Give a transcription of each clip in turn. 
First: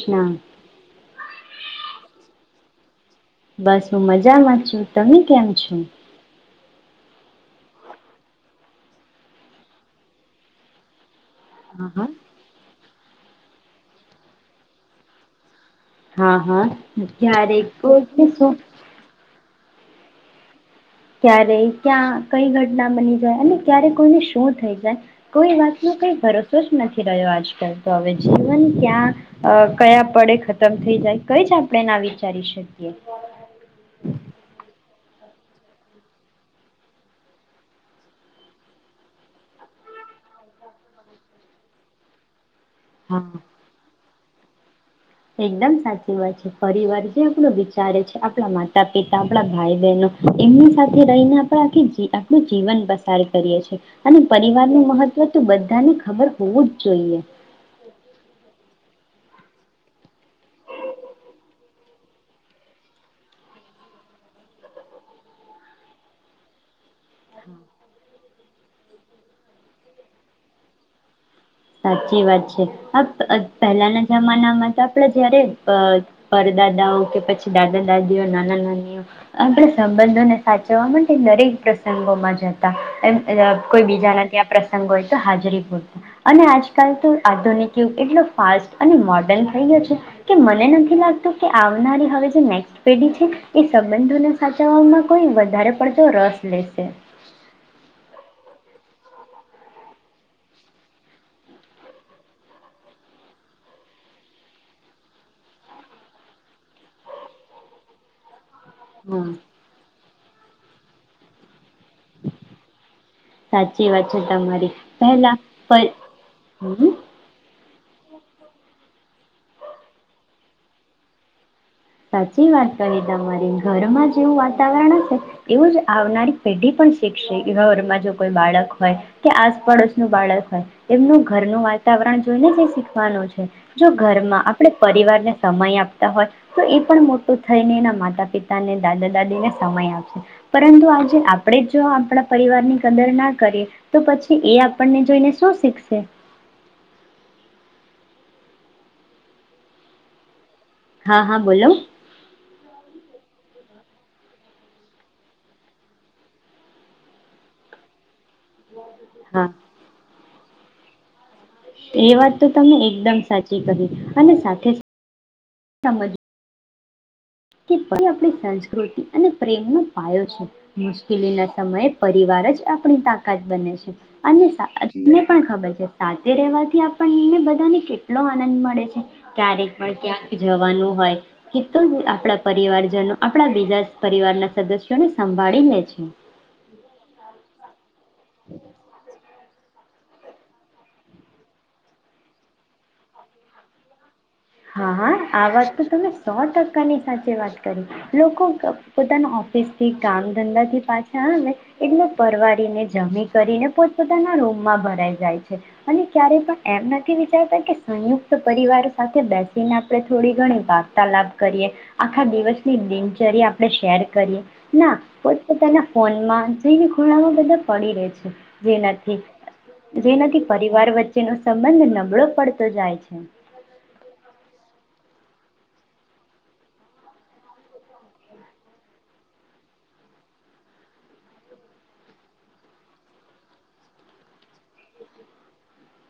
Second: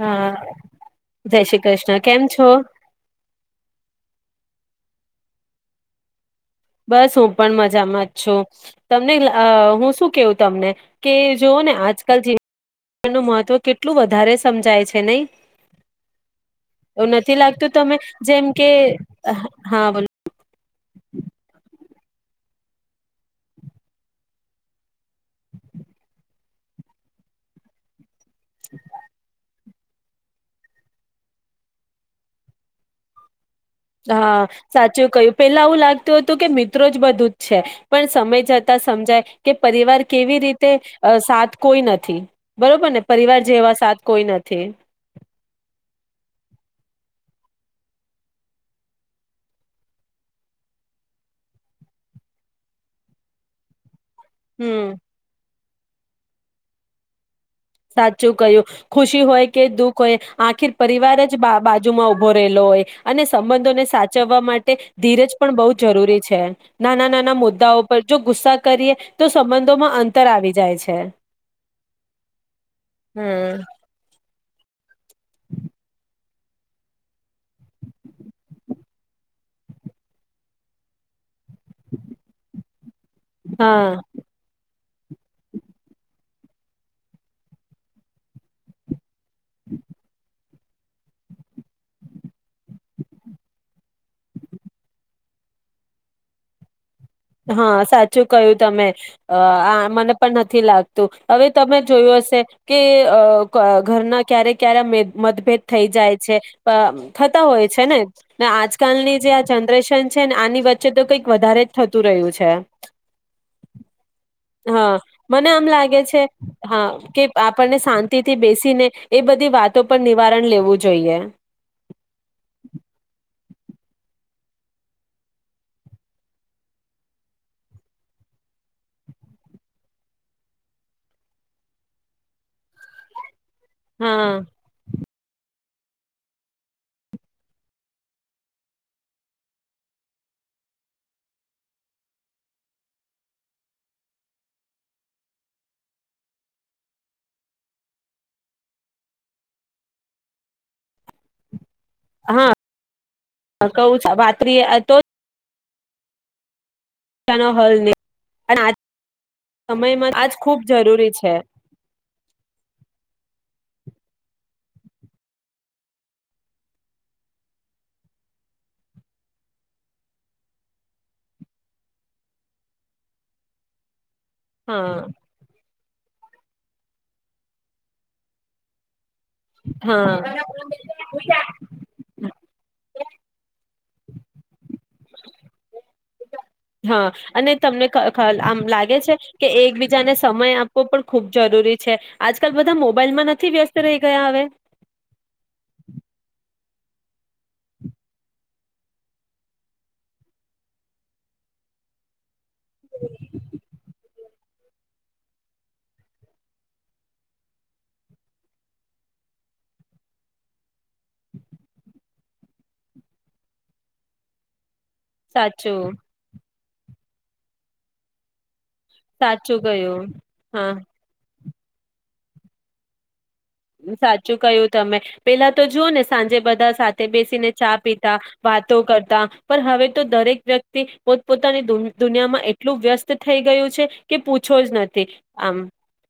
હા જય શ્રી કૃષ્ણ, કેમ છો? બસ હું મજામાં છું, તમે કેમ છો? બસ હું પણ મજામાં જ છું, તમને હું શું કેવું તમને કે જોઓ ને હા હા આજકલથી નું મહત્વ કેટલું વધારે સમજાય છે નહીં હા હા એવું નથી ક્યારેક લાગતું તમે કોઈને જેમ શું કે હા બોલો ક્યારે ક્યાં કઈ ઘટના બની જાય અને ક્યારે કોઈને શું થઈ જાય કોઈ વાત નો કઈ ભરોસો જ નથી રહ્યો આજકાલ તો હવે. જીવન ત્યાં અ કયા પડે ખતમ થઈ જાય કઈ જ આપણેે ના વિચારી શકીએ. હા સાચું કહ્યું પેલા આવું લાગતું હતું કે મિત્રો જ બધું જ છે પણ સમય જતા સમજાય કે પરિવાર કેવી રીતે સાથ કોઈ નથી બરોબર ને હા પરિવાર જેવા સાથ કોઈ નથી. છે એકદમ સાચી વાત છે પરિવાર જે આપણો વિચારે છે આપણા માતા-પિતા આપણા ભાઈ-બહેનો એમની સાથે રહીને આપણે આખી આપણું જીવન પસાર કરીએ છીએ અને પરિવારનું હમ મહત્વ તો બધું બધાને ખબર હોવું જ જોઈએ. સાચું કહ્યું ખુશી હોય કે દુઃખ હોય આખીર પરિવાર જ બા બાજુમાં ઉભો રહેલો હોય અને સંબંધોને સાચવવા માટે ધીરજ પણ બહુ જરૂરી છે. નાના-નાના મુદ્દાઓ પર જો ગુસ્સા કરીએ તો સંબંધોમાં અંતર આવી જાય છે. સાચી વાત છે, અ હ પહેલાના જમાનામાં આપણે જયારે પ-પરદાદાઓ કે પછી દાદા-દાદીઓ, નાના-નાનીઓ આપણા સંબંધોને સાચવવા માટે દરેક પ્રસંગોમાં જતા. એમ એ કોઈ હા બીજાના ત્યાં પ્રસ અંગ હોયતો હાજરી પૂરતા. અને આજકાલ તો આધુનિક યુગ એટલો ફાસ્ટ અને મોડ ડન થઈ ગયો છે કે મન નને નથી લાગતું કે આવનારી હવે જે નેક્સ્ટ પેઢી છે એ સંબંધોને સાચવવામાં કોઈ વધારે પડતો રસ લેશે. હા, સાચું કયું તમે. અહ આ મને પણ નથી લાગતું. હવે તમે જોયું હશે કે અહ ક ઘરના ક્યારે ક્યારે મેત મતભેદ થઈ જાય છે. પા થતા હોય છે ને. ને આજકાલની હા જે આ જનરેશન છ ને આની વચ્ચે તો કંઈક વધારે થતું રહ્યું છે. સાચી વાત છે તમારી હા પહેલા મને આમ પર લાગે છે હમ હા કે આપણને શાંતિ થી બેસીને એ બધી વાતો પર નિવારણ લેવું જોઈએ. સાચી વાત કરી તમારી. ઘરમાં જેવું વાતાવરણ હશે એવું જ આવનારી પેઢી પણ શીખશે. ઘરમાં જો કોઈ બાળક હોય કે આસપડોસનું બાળક હોય, એમનું ઘરનું વાતાવરણ જોઈને જ શીખવાનું છે. જો હા ઘરમાં આપડે પરિવારને સમય આપ તા હોય તો એ પણ મોટું થઈને એના માતા-પિતાને દાદા-દાદીને સમય આપશે પરંતુ આજે આપણે જો આપણા પરિવારની કદર ના કરીએ તો પછી એ આપણને જોઈને શું શીખશે? હા હા બોલો હા હ કહું [inaudible] નો હલ [inaudible] અને આજ હા સમયમાં આજ ખુબ જરૂરી છે. એ વાત તો તમને એકદમ સાચી કહી અને સાથે સમજવું કે જે પણ આપણી સંસ્કૃતિ અને પ્રેમનોો પાયો છે. મુશ્કેલી ના સમયે, પરિવાર જ આપણી તાકાત બને છે. અને હા તમને પણ ખબર છે. સાથે રહેવાથી આપણને બધાને કેટલો આનંદ મળે છે. ક્યારેક પણ, હા ક્યાંક જવાનું હોય, કે તો આપડા... પરિવારજનો, આપણા બીજા પરિવારના સદસ્યોને સંભાળી લે છે. હા, અને તમને... હમ્, આમ લાગે છે... કે, એકબીજાને સમય આપવો પણ ખુબ જરૂરી છે આજકાલ, બધા મોબાઈલમાં નથી વ્યસ્ત રહી... ગયા હવે હા, આ વાત તો તમે સો ટકા... પોની સાથે વાત કરી. લોકો પોતાના ઓફિસ થી, કામ ધંધાથી, પાછા આવે એટલે પરવાળને જમી કરીને, પોતપોતાના રૂમમાં ભરાઈ જાય છે. અને ક્યારેય પણ એમ નથી વિચારતા કે, સંયુક્ત પરિવાર સાથે... બેસીને, આપણે થોડી ઘણી વાર્તાલાપ કરીએ. આખા દિવસની દિનચર્યા, આપણે શેર કરીએ. ના, પો તોતાના સાચું ફોનમાં... જઈને ખુલામાં બધા પડી રે છે. સાચું ગયું જેનાથી હા પરિવાર વચ્ચેનો... સંબંધ નબળો પડતો જાય છે. સાચું કહ્યું, તમે પેલા તો જુઓ ને, સાંજે બધા સાથે બેસીને ચા પીતા, વાતો કરતા, પણ હવે તો દરેક વ્યક્તિ પોતપોતાની દુનિયામાં એટલું વ્યસ્ત થઈ ગયું છે કે, પૂછો જ નથી આમ...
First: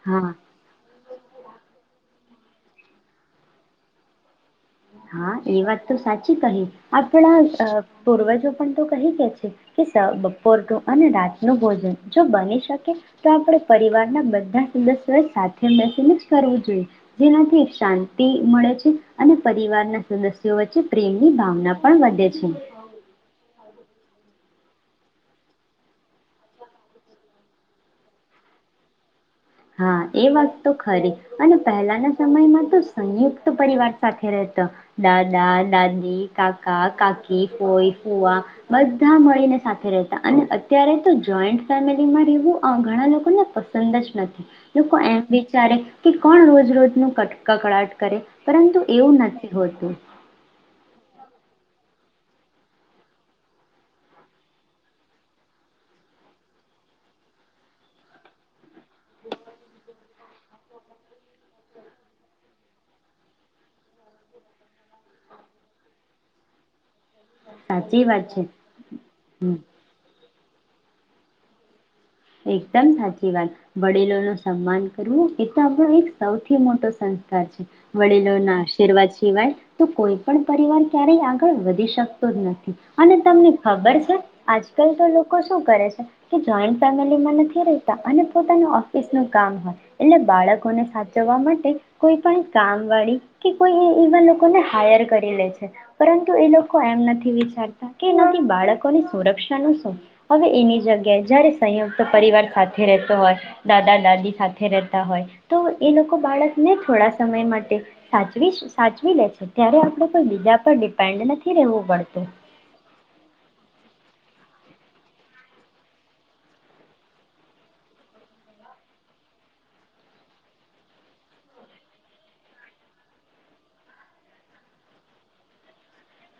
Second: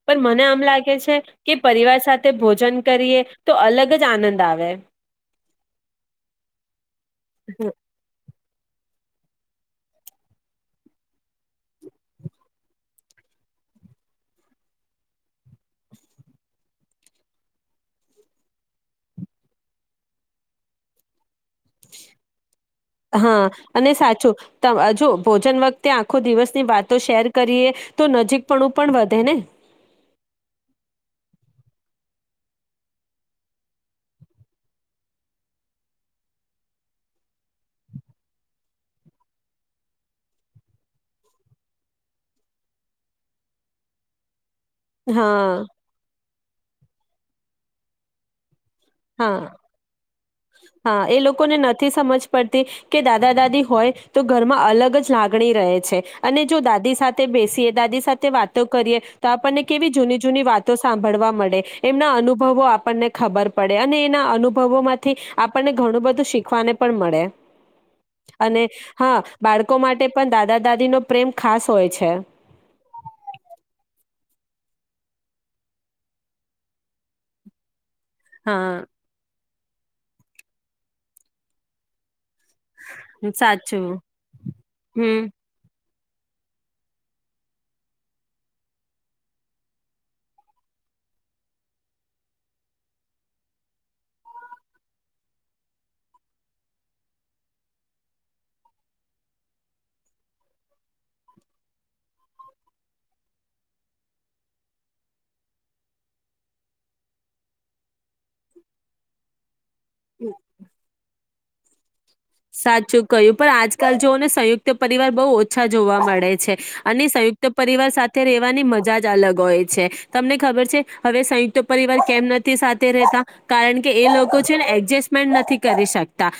પણ, હા મને આમ લાગે છે કે, પરિવાર સાથે... ભોજન કરીએ, તો અલગ જ આનંદ આવે. હા, એ વાત તો સાચી કહી. આપણા અ પૂર્વજો પણ તો કહી કે, છે કે બપોરનું અને રાત ન ભોજન, જો બની શકે તો, આપણે પરિવારના બધા સદસ્યો સાથે મેસીને જ કરવું જોઈએ. જેનાથી શાંતિ મળે છે અને... પરિવારના સદસ્યો વચ્ચે પ્રેમ... ની ભાવના પણ વધે છે. હા અને સાચું જો, ભોજન વખતે આખો દિવસની વાતો શેર કરીએ, તો નજીક પણું પણ વધે ને? હા, એ વાત તો ખરી. અને પહેલાના સમયમાં તો સંયુક્ત પરિવાર સાથે રહેતા, દાદા-દાદી, કાકા-કાકી, ફઈ-ફુવા, બધા મળીને સાથે રહેતા. અને અત્યારે તો જોઈન્ટ ફેમિલીમાં રહેવું ઘણા લોકોને પસંદ જ નથી. હા. લોકો એમ હા વિચારે કે, કોણ રોજ-રોજનું કટ કકરાટ કરે? પરંતુ, એવું હા નથી હોતું. કોને નથી સમજ પડતી કે, દાદા-દાદી હોય તો ઘરમાં અલગ જ લાગણી રહે છે. અને જો દાદી સાથે બેસીએ દાદી સાથે વાતો કરીએ તો આપણને કેવી જૂની જૂની વાતો સાંભળવા મળે. એમના અનુભવો આપ પણને ખબર પડે. અને એના અનુભવો માંથી આપણને ઘણું બધું શીખવાને પણ મળે. સાચી વાત છે અને હા, બાળકો માટે પણ દા દા-દાદીનો પ્રેમ ખાસ હોય છે. એકદમ સાચી વાત વડીલોનું સન્માન કરવું [unintelligible] સૌથી મોટો સંસ્કાર છે. વડીલોના હા આશીર્વાદ શિવાય તો કોઈ પણ પરિવાર ક્યારેય આગળ વધી શ કતો જ નથી અને તમને સાચું ખબર છે આજકાલ તો હમ લોકો શું કરે છે? કે જોયન્ટ ફેમિલીમાં નથી રેતા અને પોતાનું ઓફિસનું કામ હોય એટલે બાળકોને સાચવવા માટે કોઈ પણ કામવાળી કે કોઈ એ એવા લોકોને હાયર કરી લે છે, પરંતુ એ લોકો એમ નથી વિચારતા કે એનાથી બાળકોની સુરક્ષા નું શું? અવે એની જગ્યાએ જયારે સંયુક્ત પરિવાર સાથે રહેતો હોય, દાદા-દાદી સાથે રહેતા હોય, તો એ લોકો બાળકને થોડા સમય માટે સાચવી સાચવી લે છે. ત્યારે આપડે કોઈ બીજા પર ડિપેન્ડ નથી. થી રેહવુ પડશે. સાચું કય્યું, પણ આજકાલ જોઓને સંયુક્ત પરિવાર બઉ ઓછા જોવા મળે છે અને સંયુક્ત પરિવાર સાથે રહેવાની મજા જ અલગ હોય છે, તમને ખબર છે હવે સંયુક્ત પરિવાર કેમ નથી સાથે રહેતા, કારણ કે એ લોકો છેને એડજસ્ટમેન્ટ નથી કરી શકતા.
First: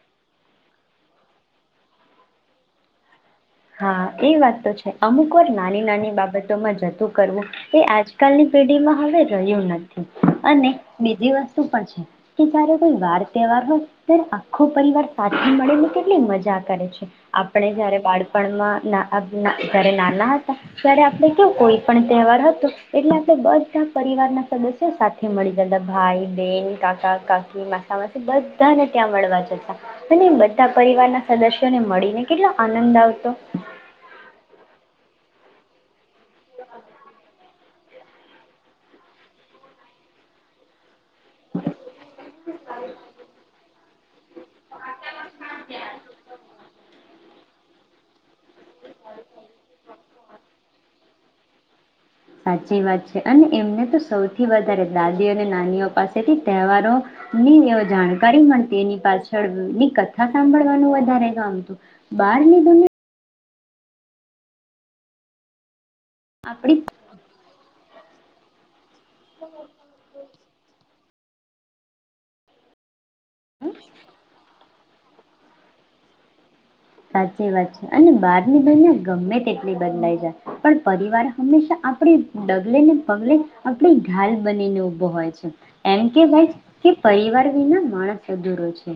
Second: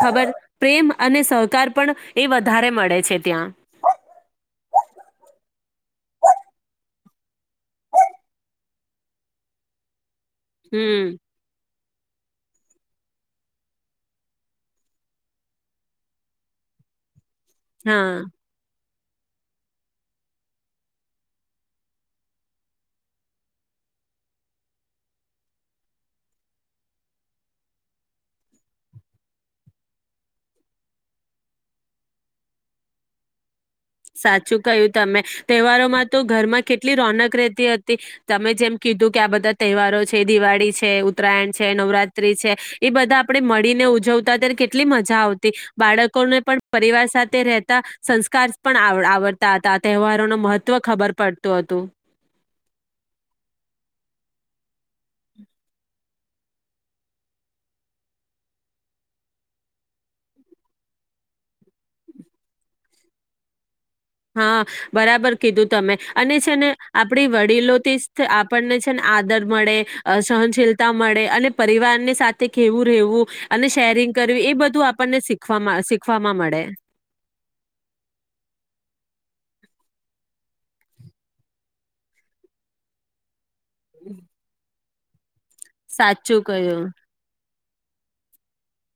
ખબર, પ્રેમ અને સહકાર પણ એ વધારે મળે છે ત્યાં. હા એ વાત તો છે, અમુક વાર નાની-નાની બાબતોમાં જતું કરવું એ આજકાલની પેઢીમાં હવે રહ્યું નથી. અને હમ બીજી વસ્તુ પણ છે. કે જયારે કોઈ વાર તહેવાર હોય ત્યારે આખો પરિવાર સાથે મળી ને કેટલી મજા કરે છે. આપડે જયારે હા બાળ ના ના, જયારે નાના હતા ત્યારે આપણે કેવું કોઈ પણ તહેવાર હતો, એટલે આપણે બધા પરિવારના સદસ્યો સાથે મળી જતા. ભાઈ, બેન, કાકા, કાકી માસા, માસી, બધાને ત્યાં મળવા જતા અને બધા પરિવારના સદસ્યોને મળીને કેટલો આનંદ આવ તો સાચું કયું તમે, તહેવારોમાં તો ઘરમાં કેટલી રોનક રહેતી હત તી, તમે જેમ કીધું કે આ બધા તહેવારો છે, દિવાળી છે, ઉત ઉત્તરાયણ છે, નવરાત્રી છે, એ બધા આપડે મળીને ઉજાવ તા ત્યારે કેટલી મજા આવ તી બાળકોને પણ પરિવાર સાથે રહેતા સંસ્કાર પણ આવડ આવડતા હતા, આ તહેવારો ન મહત્વ ખબર પડતું હતું. સાચી વાત છે અને એમને તો સૌથી વધારે દાદીઓ અને નાનીઓ પાસેથી તહેવારો ની એ જાણકારી મળતી એની પાછળની કથા સાંભળવાનું વધારે ગમતું. બહારની દુનિયા હા, બરાબર કીધું તમે અને છે ને આપણી આપડી વડીલોથી [unintelligible] આપણને છે ને આદર મળે, સહનશીલતા મળે અને પરિવારની સાથે કેવું રેહવું અને શેરિંગ કરવી એ બધું આપણને શીખ શીખવામાં મળે. સાચી વાત છે અને બાર ની બનને ગમે તેટલી બદલાય છેાય, પણ પરિવાર હંમેશા આપડી ડગલે ને પગલે આપણે ઘાલ બનીને ઉભ ભુ હોય છે. એમ સાચું કેવાાય કહ્યું. કે પરિવાર અહીંયા માણસ અધૂરો છે.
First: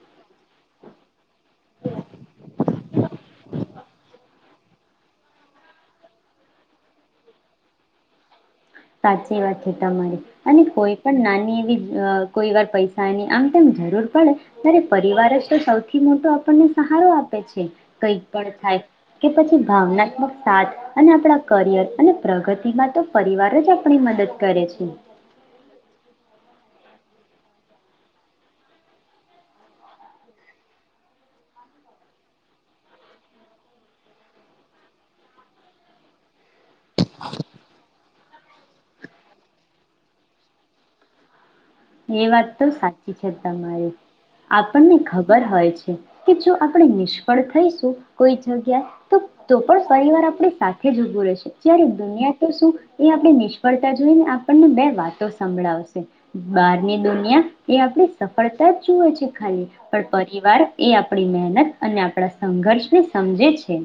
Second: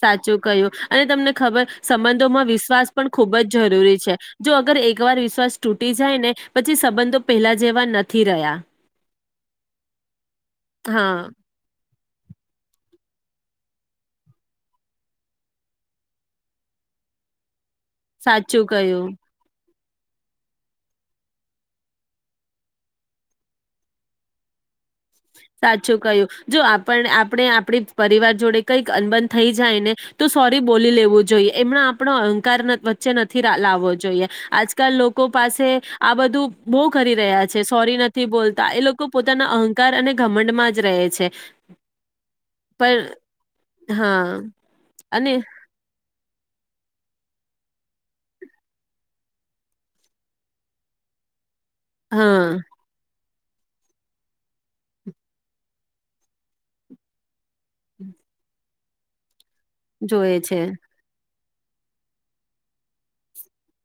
સાચું કય્યું અને તમને ખબર સંબંધોમાં વિશ્વાસ પણ ખૂબજ જરૂરી છે, જો અગર એકવાર વિશ્વાસ તૂટી જાય ને પછી સંબંધો પહેલા જેવા નથી રહ્યા. સાચી વાત છે, તમારી અને કોઈ હા, પણ નાની એવી. અ કોઈ વાર પૈસાની આમ તેમ જરૂર પડે, ત્યારે પરિવાર જ તો સૌથી મોટો આપણને સહારો આપે છે. કઈ પણ સાચું થાય કહ્યું. કે પછી ભાવનાત્મક સાથ અને આપણા કરિયર અને પ્રગતિમાં તો પરિવાર જ આપણી મદદ કરે છે. સાચું કય્યું, જો આપ આપણે આપડી પરિવાર જોડે કઈક અનબન થઈ જાય ને, તો સોરી બોલી લેવું જોઈએ, એમના આપણો અહંકાર વચ્ચે નથી લાવવો જોઈએ, આજકાલ લોકો પાસે આ બધું બહ કરી રહ્યા છે, સોરી નથી બોલતા એ લોકો પોતાના અહંકાર અને ઘમંડમા જ રહે છે. એ વાત તો પણ સાચી છે, તમારી, હા આપણને અને ખબર હોય છે કે જો આપણે નિષ્ફળ થઈશું, કોઈ જગ્યા, તો તો પણ પરિવાર આપણી સાથે જ ઉભું રહેશે જયારે દુનિયા તો હા શું એ આપણે નિષ્ફળતા જોઈને, આપણને બે વાતો સંભળાવશે બહારની દુનિયા એ આપણી સફળ તા જુએ છે. ખાલી પણ જોએ છે પરિવાર એ આપણી મહેન અને આપણા સંઘર્ષ ને સમજે છે.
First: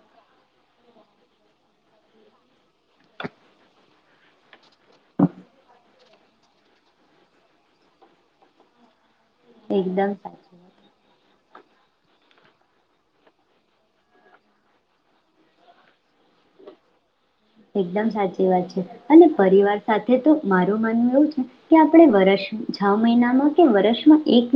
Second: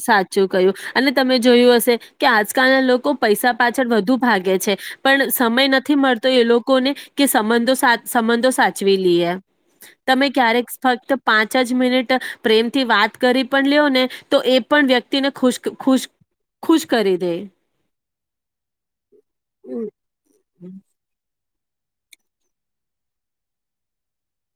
સાચું કયું અને તમે જોયું હશે કે આજકાલના લોકો પૈસા પાછળ વધુ ભાગે છે, પણ સમય નથી, મળતો એ લોકોને કે સંબંધો, સંબંધો સાચવી લઈએ. એકદમ તમે સાચું. ક્યારેક [unintelligible] પાંચ જ મિનિટ પ્રેમ થી વાત કરી પણ લ્યો ને તો એ પણ વ્યક્તિને ખુશ ખુશ ખુશ કરી દે. એકદમ સાચી વાત છે, અને પરિવાર હમ. સાથે તો મારું માનવું એવું છે કે આપણે વરસ છે મહિનામાં કે વર્ષમાં એક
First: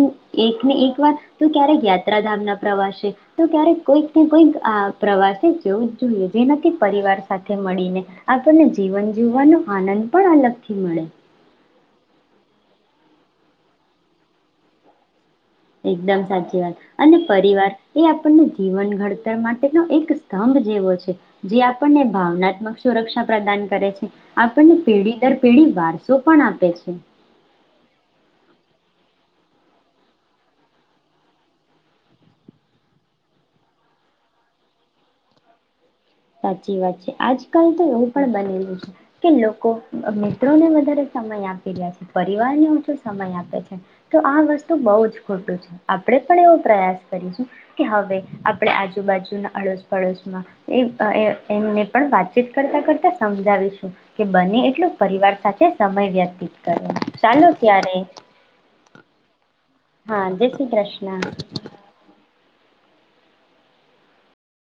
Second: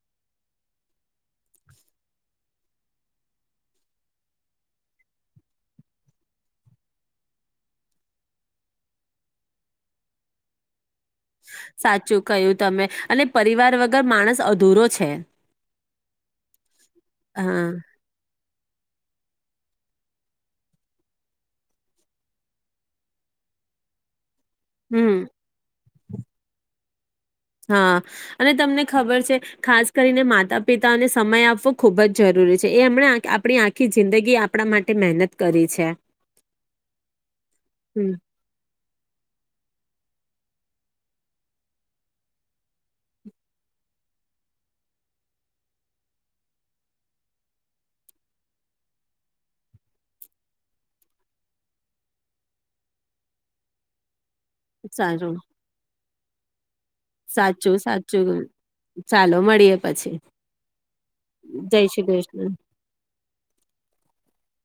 એકને એક વાર તો ક્યારેક યાત્રાધામ ના પ્રવાસે, તો ક્યારેક કોઈક ને કોઈક આ પ્રવાસેવું જ જોઈએ જેનાથી પરિવાર સાથે મળીને આપણને જીવન જીવવાનો આનંદ પણ અલગથી મળે. સાચું કયું તમે, અને પરિવાર વગર માણસ અધૂરો છે. એકદમ સાચી વાત અને હા પરિવાર એ આપણને જીવન ઘડતર માટેનો એક સ્તંભ જેવો છે, જે આપણને ભાવનાત્મક સુરક્ષા પ્રદાન કરે છે. આપણને પેઢી હમ દર પેઢી વાર શું પણ આપે છે. હા અને તમને ખબર છે ખાસ કરીને માતા પિતાને સમય આપવો ખૂબ જ જરૂરી છે, એ એમણે આપણી આખી જિંદગી આપણા માટે મહેનત કરી છે. સાચી વાત છે, આજકાલ તો એવું હમ પણ બનેલું છે કે લોકો મિત્રોને વધારે સમય આપી રહ્યા છે, પરિવારને હ જો સમય આપે છે, તો આ વસ્તુ બહુ જ ખોટું છે, આપણેે પણ એવો પ્રયાસ કરીશું કે હવે આપણે આજુબાજુના અડોશ પડોશમાં એ એ એમને પણ વાતચીત કરતા કરતા સમજાવીશું કે બને એટલો પરિવાર સારું સાથે સમય વ્યતીત કરો ચાલો સાચું ત્યારે સાચું ચાલો મળીએ [inaudible] પછી હા જય શ્રી કૃષ્ણ. [inaudible]